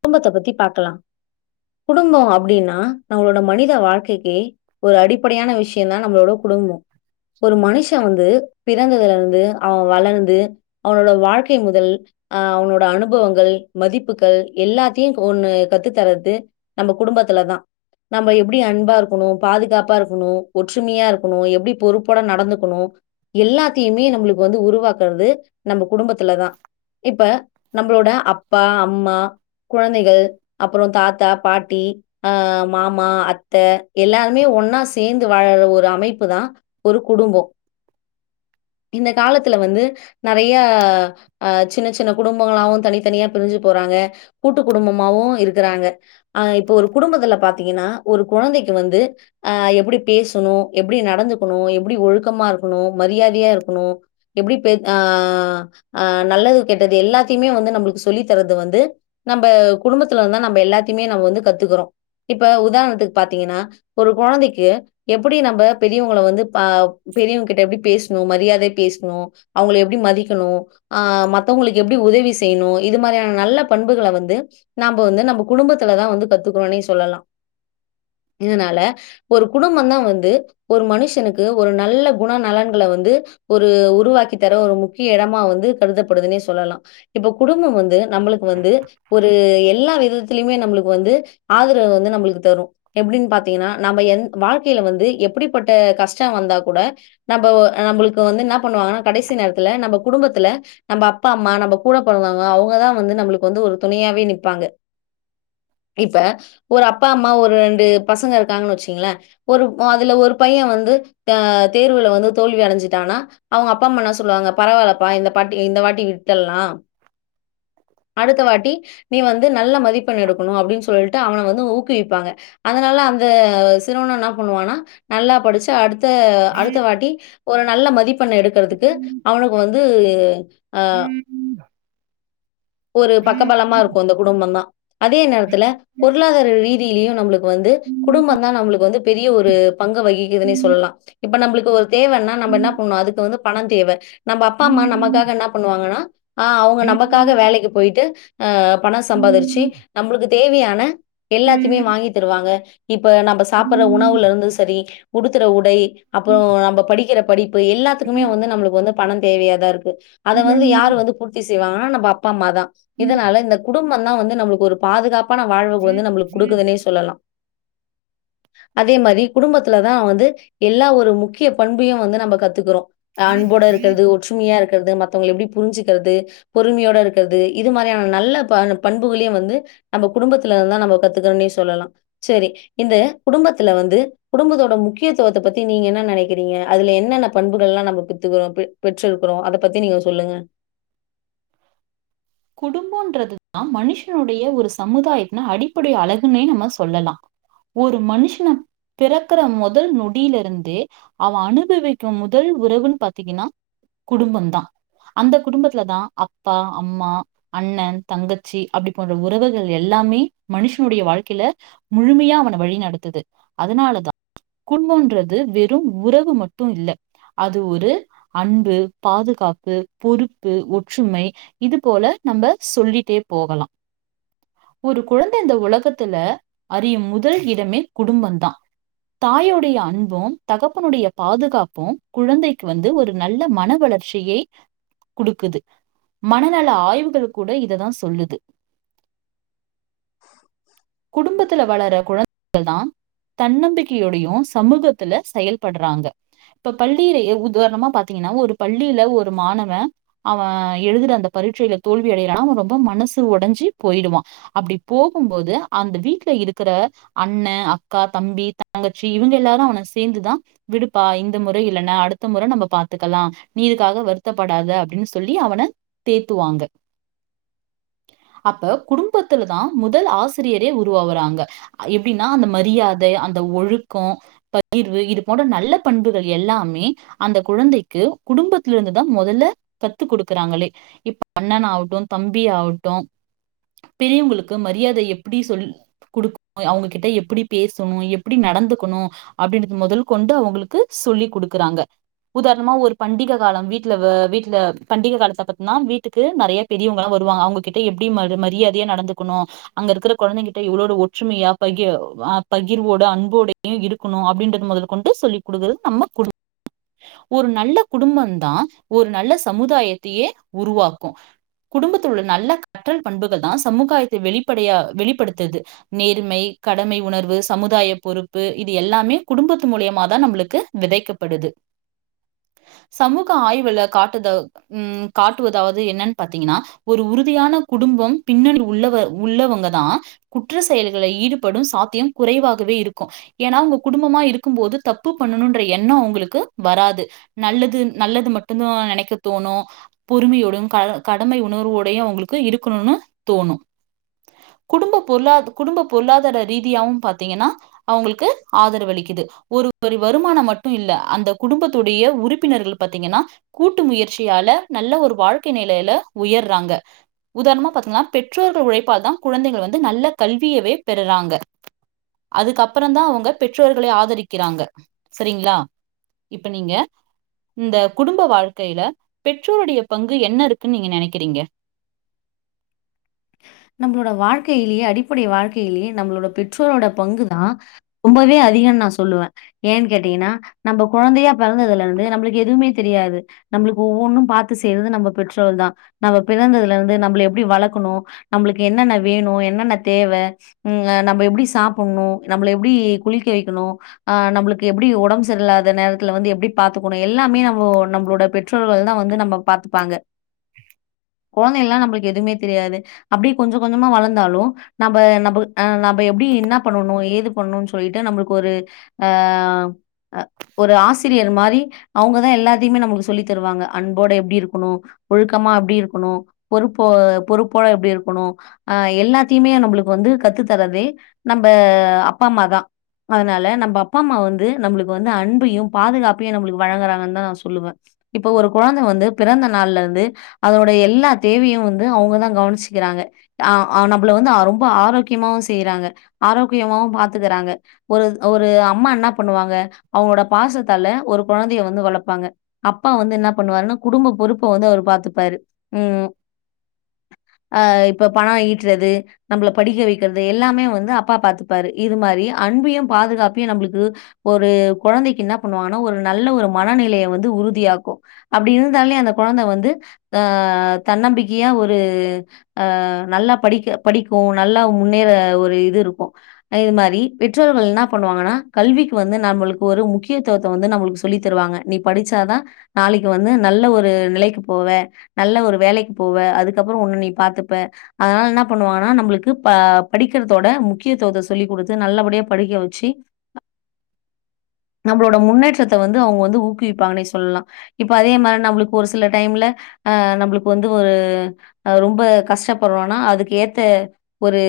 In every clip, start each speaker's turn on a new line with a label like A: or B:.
A: குடும்பத்த பத்தி பாக்கலா குடும்போ அப்டீனா நம்மளோட மனித வாழ்க்கைக்கே ஒரு அடிப்படையான விஷ்யந்தா நம்மளோட கு குடும்போ ஒரு மனுஷெ வந்து பிறந்ததுல இருந்து அவெ வளர்ந்து அவனோட வாழ்க்கை முதல் ஆ அவனோட அனுபவங்கள் மதிப் ப்புக்கள் எல்லாத்தையு ஒன்னு கத்து தர்றது நம்ம குடும்பத்துல தா நம்ம எப்புடி அன்பா இருக்கணு பாதுகாப்பா இருக்கணு ஒற்றுமையா இருக்கணு எப்டி பொறுப்போட நடந்துக்கணு எல்லாத்தையுமே நம்மளுக்கு வந்து உருவாக்கறது நம்ம குடும்பத்துல தா இப்ப நம்பளோட அப்பா அம்மா கொழந்தைகள் அப்பறோ தாத்தா பாட்டி ஆ மாமா அத்த எல்லாருமே ஒன்னா சேர்ந்து வாழற ஒரு அமைப்பு தா ஒரு குடும்போ இந்த காலத்துல வந்து நெறைய அ சின்னச் சின்ன குடும்பங்களாவு தனித் தனியா பிரிஞ்சு போறாங்க கூட்டு குடும்பமாவு இருக்குறாங்க அ இப்பொ ஒரு குடும்பத்துல பாத்தீங்கன்னா ஒரு கொழந்தைக் கு வந்து அ எப்டி பேசணு எப்டி நடந்துக்கணு எப்டி ஒழுக்கமா இருக்கணு மரியாதையா இருக் க்குணு எப்டி பே ஆ ஆ நல்லது கெட்டது எல்லாத்தையுமே வந்து நம்பளுக்கு சொல்லி தர்றது வந்து நம்ப குடும்பத்துல வந்தா நம்ப எல்லாத்தையுமே நம்ப வந்து கத்துக்குறோ இப்ப உதாரணத்துக்கு பாத்தீங்கன்னா ஒரு கொழந்தைக்கு எப்டி நம்ப பெரியவங்கள வந்து பா பெரியவங்க கிட்ட எப்டி பேசுணு மரியாதையா பேசுணு அவங்கள எப்டி மதிக்கணு ஆ மத்தவங்களுக்கு எப்டி உ தவி செய்ணு இது மாரியா ன நல்ல பண்புகள வந்து நாம்ப வந்து நம்ப குடும்பத்துலதா வந்து கத்துக்கறோன்னே சொல்லலா இதுனால ஒரு குடும்பம்தா வந்து ஒரு மனுஷனுக்கு ஒரு நல்ல குண நலன்கள வந்து ஒரு உருவாக்கி தர ஒரு முக்கிய எடமா வந்து கருதப்படுதுன்னே சொல்லலா இப்ப குடும்பம் வந் நம்மளுக்கு வந்து ஒரு எல்லா விதத்திலயுமே நம்பளுக் கு வந்து ஆதரவு வந்து நம்பளுக்கு தரு எப்டின்னு பாத்தீங்கன்னா நம்ப எந் வாழ்க்கைல வந்து எப்டிப்பட்ட அ கஷ்ட வந்தா கூட நம்ப நம்பளுக்கு வந்து என்ன பண்ணுவாங்கன்னா கடைசி நேரத்துல நம்ப குடும்பத்துல நம்ப அப்பா அம்மா நம்ப கூட பொறந்தவங்க அவங்கதா வந்து நம்பளுக்கு வந்து ஒரு துணையாவே நிப்பாங்க இப்ப ஒரு அப்பா அம்மா ஒரு ரெண்டு பசங்க இருக்காங்கன்னு வச்சுகுங்களே ஒரு அதுல ஒரு பைய வந்து து த தேர்வுல வந்து தோல்வி அடஞ்சிட்டான்னா அவங்க அப்பா அம்மா என்ன சொல்லுவாங்க பரவாயில்லப்பா இந்த பாட்டி இந்த வாட் ட்டி விட்டர்லா அடுத்த வாட்டி நீ வந்து நல்ல மதிப்பெண் எடுக்கணு அப்டின்னு சொல்ட்டு அவன வந்து ஊக்குவிப்பாங்க அதனால அ ந்த சிறுவனு என்னா பண்ணுவான்னா நல்லா படிச்சு அடுத் த அடுத்த வாட்டி ஒரு நல்ல மதிப்பெண்ண எடுக்குறதுக்கு அவனுக்கு வந்து அ அ ஒரு பக்கபலமா இருக்கு அந்த குடும்போந்தா அதே நேரத்துல பொருளாதார ரீதியிலேயு நம்பளுக் கு வந்து குடும்போ தா நம்பளுக்கு வந்து பெரிய ஒரு பங்க வகிக்குதுன்னே சொல்லலா இப்ப நம்பளுக்கு ஒரு தேவன்னா நம்ப என்ன பண்ணுவோ அதுக்கு வந்து பண தேவ நம்ப அப்பா அம்மா நமக்காக என்ன பண்ணுவாங்கன்னா ஆ அவங்க நமக்காக வேலைக் போய்ட்டு அ பணோ சம்பாதிரிச்சு நம்பளுக்கு தேவையான எல்லாத்தையுமே வாங்கித் தருவாங்க இப்ப நம்ப சாப்புடுற உணவுல இருந்து சரி உடுத்துற உடை அப்புறோ நம்ம படிக்கிற படிப்பு எல்லாத்துக்குமே வந்து நம்மளுக்கு வந்து பண தேவையாதா இருக்கு அத வந்து யாரு வந்து பூர்த்தி செய்வாங்கனா நம்ப அப்பா அம்மா தா இதனால இந்த குடும்பந்தா வந்து நம்மளுக்கு ஒரு பாதுகாப்பான வாழ்வுக்கு வந்து நம்மளுக்கு கொடுக்குதுன்னே சொல்லலா அதே மாரி குடும்பத்துலதா வந்து எல்லா ஒரு முக்கிய பண்பையு வந்து நம்ப கத்துக்குறோ அன்போட இருக்குறது ஒற்றுமையா இருக்குறது மத்தவங்கள எப்டி புரிஞ்சுக்குறது பொறுமையோட இருக் குறது இது மாரியான நல்ல பண் பண்புகளையு வந்து நம்ம குடும்பத்துல இருந்தா நம்ம காதுக்குறோன்னே சொல்லலா செரி இந்த குடும்பத்துல வந்து குடும்பத்தோட முக்கியத்துவத்த பத்தி நீங்க என்ன நேனைக்கிறீங்க அதுல என்ன னன்ன பண்புகள் எல்லா நம்ம பெத்துக்குறோ பெ பெற்றிருக்குறோ அத பத்தி நீங்க சொல்லுங்க
B: குடும்போன்றது தா மனுஷனுடைய ஒரு சமுதாயத்தின் அடிப்படை அழகுன்னே நம்ம சொல்லலா ஒரு மனுஷன பிறக்குற முதல் நொடியில இருந்தே அவ அனுபவிக்கு முதல் உறவுன்னு பாத்தீங்கன்னா குடும்பம் தா அந்த குடும்பத்தல தா அப்பா அம்மா அண்ணன் தங்கச்சி அப்டி போன்ற உறவுகள் எல்லாமே மனுஷனுடைய வாழ்க்கையில முழுமைய யா அவன வழி நடத்துது அதுனாலதா கும்பொன்றது வெறு உறவு மட்டு இல்ல அது ஒரு அன்பு பாதுகாப்பு பொறுப்பு ஒற்றுமை இது போல நம்ப சொல்லிட்டே போகலா ஒரு குழந்த இந்த உலகத்துல அறியு முதல் இடமே குடும்பந்தா தாயுடைய அன்பு தகப்பனுடைய பாதுகாப்பு குழந்தைக்கு வந்து ஒரு நல்ல மனவள ர்ச்சியை கொடுக்குது மனநல ஆய்வு கள் கூட இத தா சொல்லுது உங்கள் தான் தன்னம்பிக்கையுடையும் சமூகத்துல செயல்படுறாங்க இப்ப பள்ளியில உதாரணமா பாத்தீங்க னா ஒரு பள்ளியில ஒரு மாணவன் அவ எழுதுற அந்த பரீட்சில தோல்வி அடையூரான அவன் ரொம்ப மனசு உடைஞ்சி போயிடுவான் அப்படி போகும்போது அந்த வீட்டு்ல இருக்கிற அண்ணன் அக்கா தம்பி தங்கச்சி இவங்க எல்லாரும் அவனை சேர்ந்துதான் விடுப்பா இந்த முறை இல்ன்னா அடுத்த முறை நம்ம பாத்துக்கலாம் நீயிதுக்காக வருத்தப்படாதது அப்படின்னு சொல்லி அவனை தேத்துவாங்க அப்ப குடும்பத்தில தான் முதல் ஆசி ரியரே உருவாவறாங்க எப்படின்னா அந்த மரியாதை அந்த ஒழுக்கம் பகிர்வு இது போன்ற நல்ல பண்புகள் எல்லாமே அந்த குழந்தைக்கு குடும்பத்தில இருந்து தான் முதல்ல கத்துக் கொடுக்கறா ங்களே இப்ப அண்ணன் ஆவட்டும் தம்பி ஆவட்டும் பெரியவங்களுக்கு மரியாதை எப் ப்டி சொல் குடுக் அவுங்க கிட்ட பேசணும் எப்படி நடந்துக்கணும் அப்படின்றது முதல் கொண் டு அவங்களுக்கு சொல்லி கொடுக்குறாங்க உதாரணமா ஒரு பண்டிகை காலம் வீட்டுல வீட்டுல பண்டிகை காலத்தை பத்தன்னா வீட்டுக்கு நிறைய பெரியவங்கலாம் வரு வாங்க அவுங்ககிட்ட எப்டி மரி மரியாதையை நடந்துக்கணும் அங்க இருக்கிறப் குழந்தைகிட்ட இவ்வளோ ஒற்றுமையா பகிர பகிர்வோடு அன்போட இருக்கணும் அப்படின்றது முதல் கொண்டு சொல்லி கொடுக்குறது நம்ம குடு ஒரு நல்ல குடும்பம் தான் ஒரு நல்ல சமுதாயத்தையே உருவாக்கும் குடும்பத்தோட நல்ல கற்றல் பண்புகள் தான் சமுகாயத்தை வெளிப்படையா வெளிப்படுத்துது நேர்மை கடமை உணர்வு சமுதாய பொறுப்பு இது எல்லாமே குடும்பத்து மூலிய மாதான் நம்மளுக்கு விதைக்கப்படுது சமூக ஆய்வுளை காட்டுத உ காட்டுவதாவது என்னன்னு பாத்தீங்கன்னா ஒரு உறுதியான குடும் பம் பின்னணி உள்ள உள்ளவங்க தான் குற்ற செயல்களில் ஈடுபடும் சாத்தியம் குறைவாகவே இருக்கும் ஏன்னா உங்க குடும்பமா இருக்கும்போது தப்பு பண்ணணும்ன்ற எண்ணம் அவுங்களுக்கு வராது நல்லது நல்லது மட்டுதான் நினைக்க தோணும் பொறுமையோடும் கட கடமை உணர்வோட அவங்களுக்கு இருக்கணும்னு தோணும் குடும்ப பொருளாத குடும்ப பொருளாதார ரீதியாவவும் பாத்தீங்கன்னா அவங்களுக்கு ஆதரவு அளிக்குது ஒரு ஒரு வருமானம் மட்டும் இல்ல அந்த குடும்பத்துடைய உறுப்பினர்கள் பத்தீங்கன்னா கூட்டு முயற்சியால நல்ல ஒரு வாழ்க்கை நிலையில உயர்றாங்க உதாரணமா பத்தீங்கா பெற்றோர்கள் உழைப்பால் தான் குழந்தைகள் வந்து நல்ல கல்வியவே பெறுறாங்க அதுகப்புறம் தான் அவங்க பெற்றோர்களை ஆதரிக்கிறாங்க சரிங்களா இப்ப நீங்க இந்த குடும்ப வாழ்க்கையில பெற்றோருடைய பங்கு என்ன இருக்குன்னு நீங்க நினைக்கிறீங்க
A: [inaudible] நம்மளோட வாழ்கையிலயே அடிப்படை வாழ்க்கையிலேயே நம்மளோட பெற்றோரோட பங்குதான் ரொம்பவே அதிக நான் சொல்லுவேன் ஏன்னு கேட்டீங்கன்னா நம்ம குழந்தையா பிறந்ததுல இருந்து நம்மளுக்கு எதுவுமே தெரியாது நம்மளுக்கு ஒவ்வொன்னும் பார்த்து செய்தது நம்ம பெற்றோர்கள் தான் நம்ம பிறந்ததுல இருந்து நம்ம எப்டி வளர்க்கணும் நம்மளுக்கு என்னென்ன வேணும் என்னென்ன தேவை உ ஹ நம்ம எப்படி சாப்பிடணும் நம்மள எப்படி குளிக்க வைக்கணும் நம்மளுக்கு எப்படி உடம்பு சரியில்லாத அந்த நேரத்துல வந்து எப்படி பாத்துக்கணும் எல்லாமே நம்போ நம்மளோட பெற்றோர்கள் தான் வந்து நம்ம பாத்துப்பாங்க கொழந்தைகளா நம்புளுக்கு எதுவுமே தெரியாது அப்டியே கொஞ்ச கொஞ்சமா வளந்தாலு நம்ப நம்புலு அ நம்ப எப்டி என்னா பண்ணுணு ஏது பண்ணுணு சொல்லிட்டு நம்புளுக்கு ஒரு ஆ ஒரு ஆசிரியர் மாரி அவங்கதா எல்லாத்தையுமே நமளுக்கு சொல்லி தருவாங்க அன்போட எப்டி இருக்குணு ஒழுக்கமா எப்டி இருக்குணு பொறுப்போ பொறுப்போட எப்டி இருக் க்குணு அ எல்லாத்தையுமே நம்புளுக்கு வந்து கத்து தரதே நம்ப அப்பா அம்மா தா அதனால நம்ப அப்பா அம்மா வந்து நம்புளுக்கு வந்து அன்பயு பாதுகாப்பயு நம்புளுக்கு வழங்குறாங்கனு தா நா சொல்லுவ இப்ப ஒரு கொழந்தை வந்து பிறந்த நாள்லருந்து அதோட எல்லா தேவயு வந்து அவுங்கதா கவனிச்சு க்கிறாங்க அ ஆ நம்பள வந்து ரொம்ப ஆரோக்கியமாவு செய்றாங்க ஆரோக்கியமாவு பாத்துக்குறாங்க ஒரு ஒரு அம்மா என்னா பண்ணுவாங்க அவங்களோட பாசத்தால ஒரு கொழந்தைய வந்து வளப்பாங்க அப்பா வந்து என்ன பண்ணுவாருனா குடும்ப பொறுப்ப வந்து அவரு பாத்துப்பாரு ம் அ இப்ப பணம் ஈட்றது நம்பள படிக்க வக்கிறது எல்லாமே வந்து அப்பா பாத்துப்பாரு இது மாரி அ அன்பயு பாதுகாப்பையு நம்புளுக்கு ஒரு கொழந்தக்கி என்னா பண்ணுவாங்கனா ஒரு நல்ல ஒரு மனநிலய வந்து உ உறுதியாக்கு அப்டி இருந்தாலே அந்த கொழந்த வந்து ஆ தன்னம்பிக்கையா ஒரு ஆ நல்லா படிக்க படிக்கு நல்லா முன்னேற ஒரு இது இருக்கு இது மாரி பெற்றோர்கள் என்னா பண்ணுவாங்கனா கல்விக்கு வந்து நாம்புளுக்கு ஒரு முக்கியத்துவத்த வந்து நாம்புளுக்கு சொல்லி தருவாங்க நீ படிச்சாதா நாளக்கி வந்து நல் நல்ல ஒரு நிலைக்கு போவ நல்ல ஒரு வேலக்கி போவ அதுக்கப்பறோ ஒன்ன நீ பாத்தப்ப அதனால என்னா பண்ணுவாங்கனா நம்புளுக்கு ப படிக்கிறதோட முக்கியத்துவத்த சொல்லிக் குடுத்து நல்லபடியா படிக்கவச்சி நம்பளோட முன்னேற்றத்த வந்து அவுங்க வந்து ஊக்குவிப்பாங்கனே சொல்ல லா இப்ப அதே மாரி நம்புளுக்கு ஒரு சில டைம்ல ஆ நம்புளுக்கு வந்து ஒரு அ ரொம் ரொம்ப கஷ்டப்பட்றோனா அதுக்கு ஏத்த ஒரு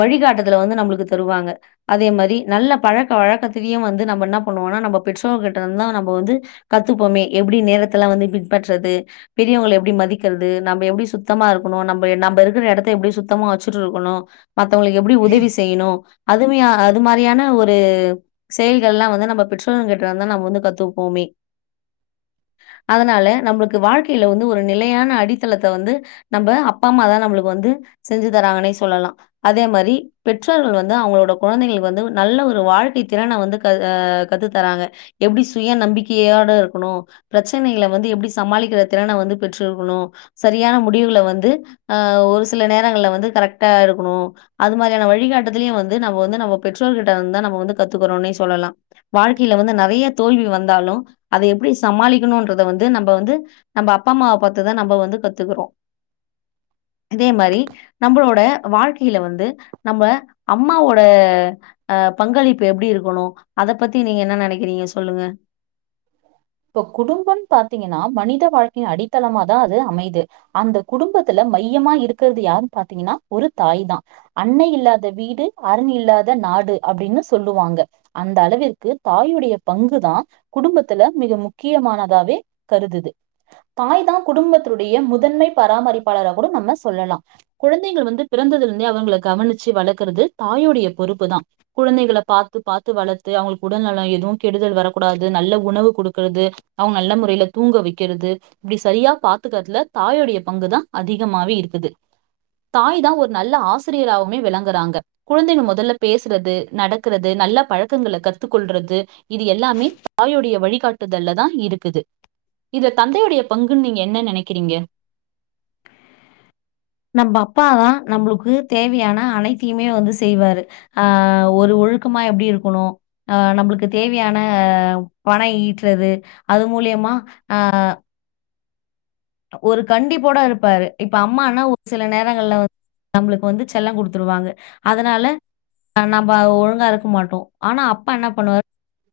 A: வழிகாட்டுதல வந்து நம்புளுக்கு தருவாங்க அதே மாரி நல்ல பழக்க வழக்கத்லயு வந்து நம்ம இன்னா பண்ணுவோ ஒவ்வொன்றாக நம்ப பெற்றோர்கிட்டருந்துதா நம்ப வந்து கத்துப்போமே எப்டி நேரத்தலா வந்து பின்பற்றது பெரியவங் எப்டி மதிக்கிறது நம்ம எப்டி சுத் த்தமா இருக்கணு நம்ப நம்ப இருக்கிற எடத்த எப்டி சுத்தமா வச்சுட்ருக்கணு மத்தவ்ங்களுக்கு எப்டி உதவி செய்யணு அதுமையா அது மாரியான ஒரு செயல்கள்லா வந்து நம்ம பெற்ரோர்கள் கேட்டுத்தா நம்ம வந்து கத்துப்போமே அதனால நம்மளுக்கு வாழ்க்கையில வந்து ஒரு நிலையான அடித்தளத்த வந்து நம்ம அப்பாம்மா தா நம்மளுக்கு வந்து செஞ்சு தராங்கன்னே சொல்லலா அதே மாரி பெற்றோர்கள் வந்து அவங்க கொழந்தைகளுக்கு வந்து நல்ல ஒரு வாழ்க்கை திறனை வந்து க ஆ கத்து தராங்க எப்டி சுய நம்பிக்கையை [unintelligible] இருக்கணு பிரச்சனைகளை வந்து எப்டி சமாளிக்கிற திறன வந்து பெற்றுருக்கணு சரியான முடிவுள வந்து ஒரு சில நேரங்கள்ல வந்து கரெக்டா இருக்கணு அது மாரியான வழிகாட்டுதலு வந் வந்து நம்ம வந்து நம்ம பெற்றோர்கிட்ட இருந்தா நம்ம கத்துக்கிறோன்னே சொல்லலா வாழ்கையில வந்து நெறைய தோல்வி வந்தால் அத எப்டி சமாளிக்கணும்ன்றத வந்து நம்ம வந்து நம்ம அப்பாம்மாவ பாத்துதா நம்ம வந்து கத்துக்கிறோ இதே மாரி நம்மளோட வாழ்க்கையில வந்து நம்ம அம்மாவோட அ பங்களிப்பு எப்டி இருக்கணு அத பத்தி நீங்க என்ன நெனைக்கிறீங்க சொல்லுங்க
B: இப்ப குடும்பன்னு பாத்தீங்கன்னா மனித வாழ்க்கையின் அடித்தளமா தான் அது அமைது அந்த குடும்பத்துல மையமா இருக்கிறது யாருன்னு பாத்தீங்கன்னா ஒரு தாய் தான் அன்னை இல்லாத வீடு அரண் இல்லாத நாடு அப்படின்னு சொல்லுவாங்க அந்த அளவிற்கு தாயுடைய பங்குதான் குடும்பத்துல மிக முக்கியமானதாவே கருதுது தாய் தான் குடும்பத்துடைய முதன்மை பராமரிப்பாளராக கூட நம்ம சொல்லலாம் குழந்தைகள் வந்து பிறந்ததிலிருந்தே அவர்களை கவனிச்சு வளர்க்கிறது தாய் தாயுடைய பொறுப்பு தான் குழந்தைகளை பார்த்து பார்த்து வளர்த்து அவங்களுக்கு உடல்நலம் எதுவும் கெடுதல் வரக்கூடாது நல்ல உணவு கொடுக்கிறது அவங்க நல்ல முறையில் தூங்க வைக்கிறது இப்படி சரியா பார்த்தக்கிறதுல தாய லுடைய பங்குதா அதிகமாவே இருக்குது தாய் தா ஒரு நல்ல ஆசிரியராவுமே விளங்கறாங்க குழந்தைங்க மொதல்ல பேசுறது நடக்குறது நல்ல பழக்கங்கள கத்துகொள்றது இது எல்லாமே தாயுடைய வழிகாட்டுதல்ல தா இருக்குது இதுல தந்தையுடைய பங்குன் நீங்க என்ன நெனைக்குறீங்க
A: நம்ப அப்பா தா நம்புளுக்கு தேவையான அனைத்தியுமே வந்து செய்வாரு ஆ ஆ ஒரு ஒழுக்கமா எப்டி இருக்கணு ஆ நம்புளுக்கு தேவையான பணொ ஈட்றது அது மூல் லியமா ஆ ஒரு கண்டிபோட இருப்பாரு இப்ப அம்மானா ஒர் சில நேரங்கள்ல வ நம்புளுக்கு வந்து செல்லொ குடுத்துருவாங்க அதனால அ நம்ப அத ஒழுங்கா இருக்க மாட்டோ ஆனா அப்பா என்ன பண்ணுவார்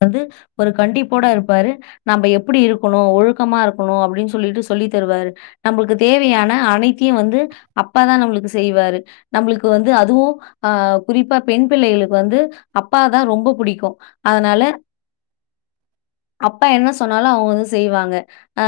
A: தந்து ஒரு கண்டிபோட இருப்பாரு நாம்ப எப்புடி இருக்கணு ஒழுக்கமா இருக்கணு அப்டின் சொல்லிட்டு சொல்லி தருவாரு நம்ளுக்கு தேவையான அனைத்தியும் வந்து அப்பா தா நம்ளுக்கு செய்வாரு நம்ளுக்கு வந்து அதுவும் ஆ குறிப்பா பெண் பிள்ளைகளுக்கு வந்து அப்பாதா ரொம்ப புடிக்கும் அதனால அப்பா என்ன சொன்னாலும் அவுங்க வந்து செய்வாங்க ஆ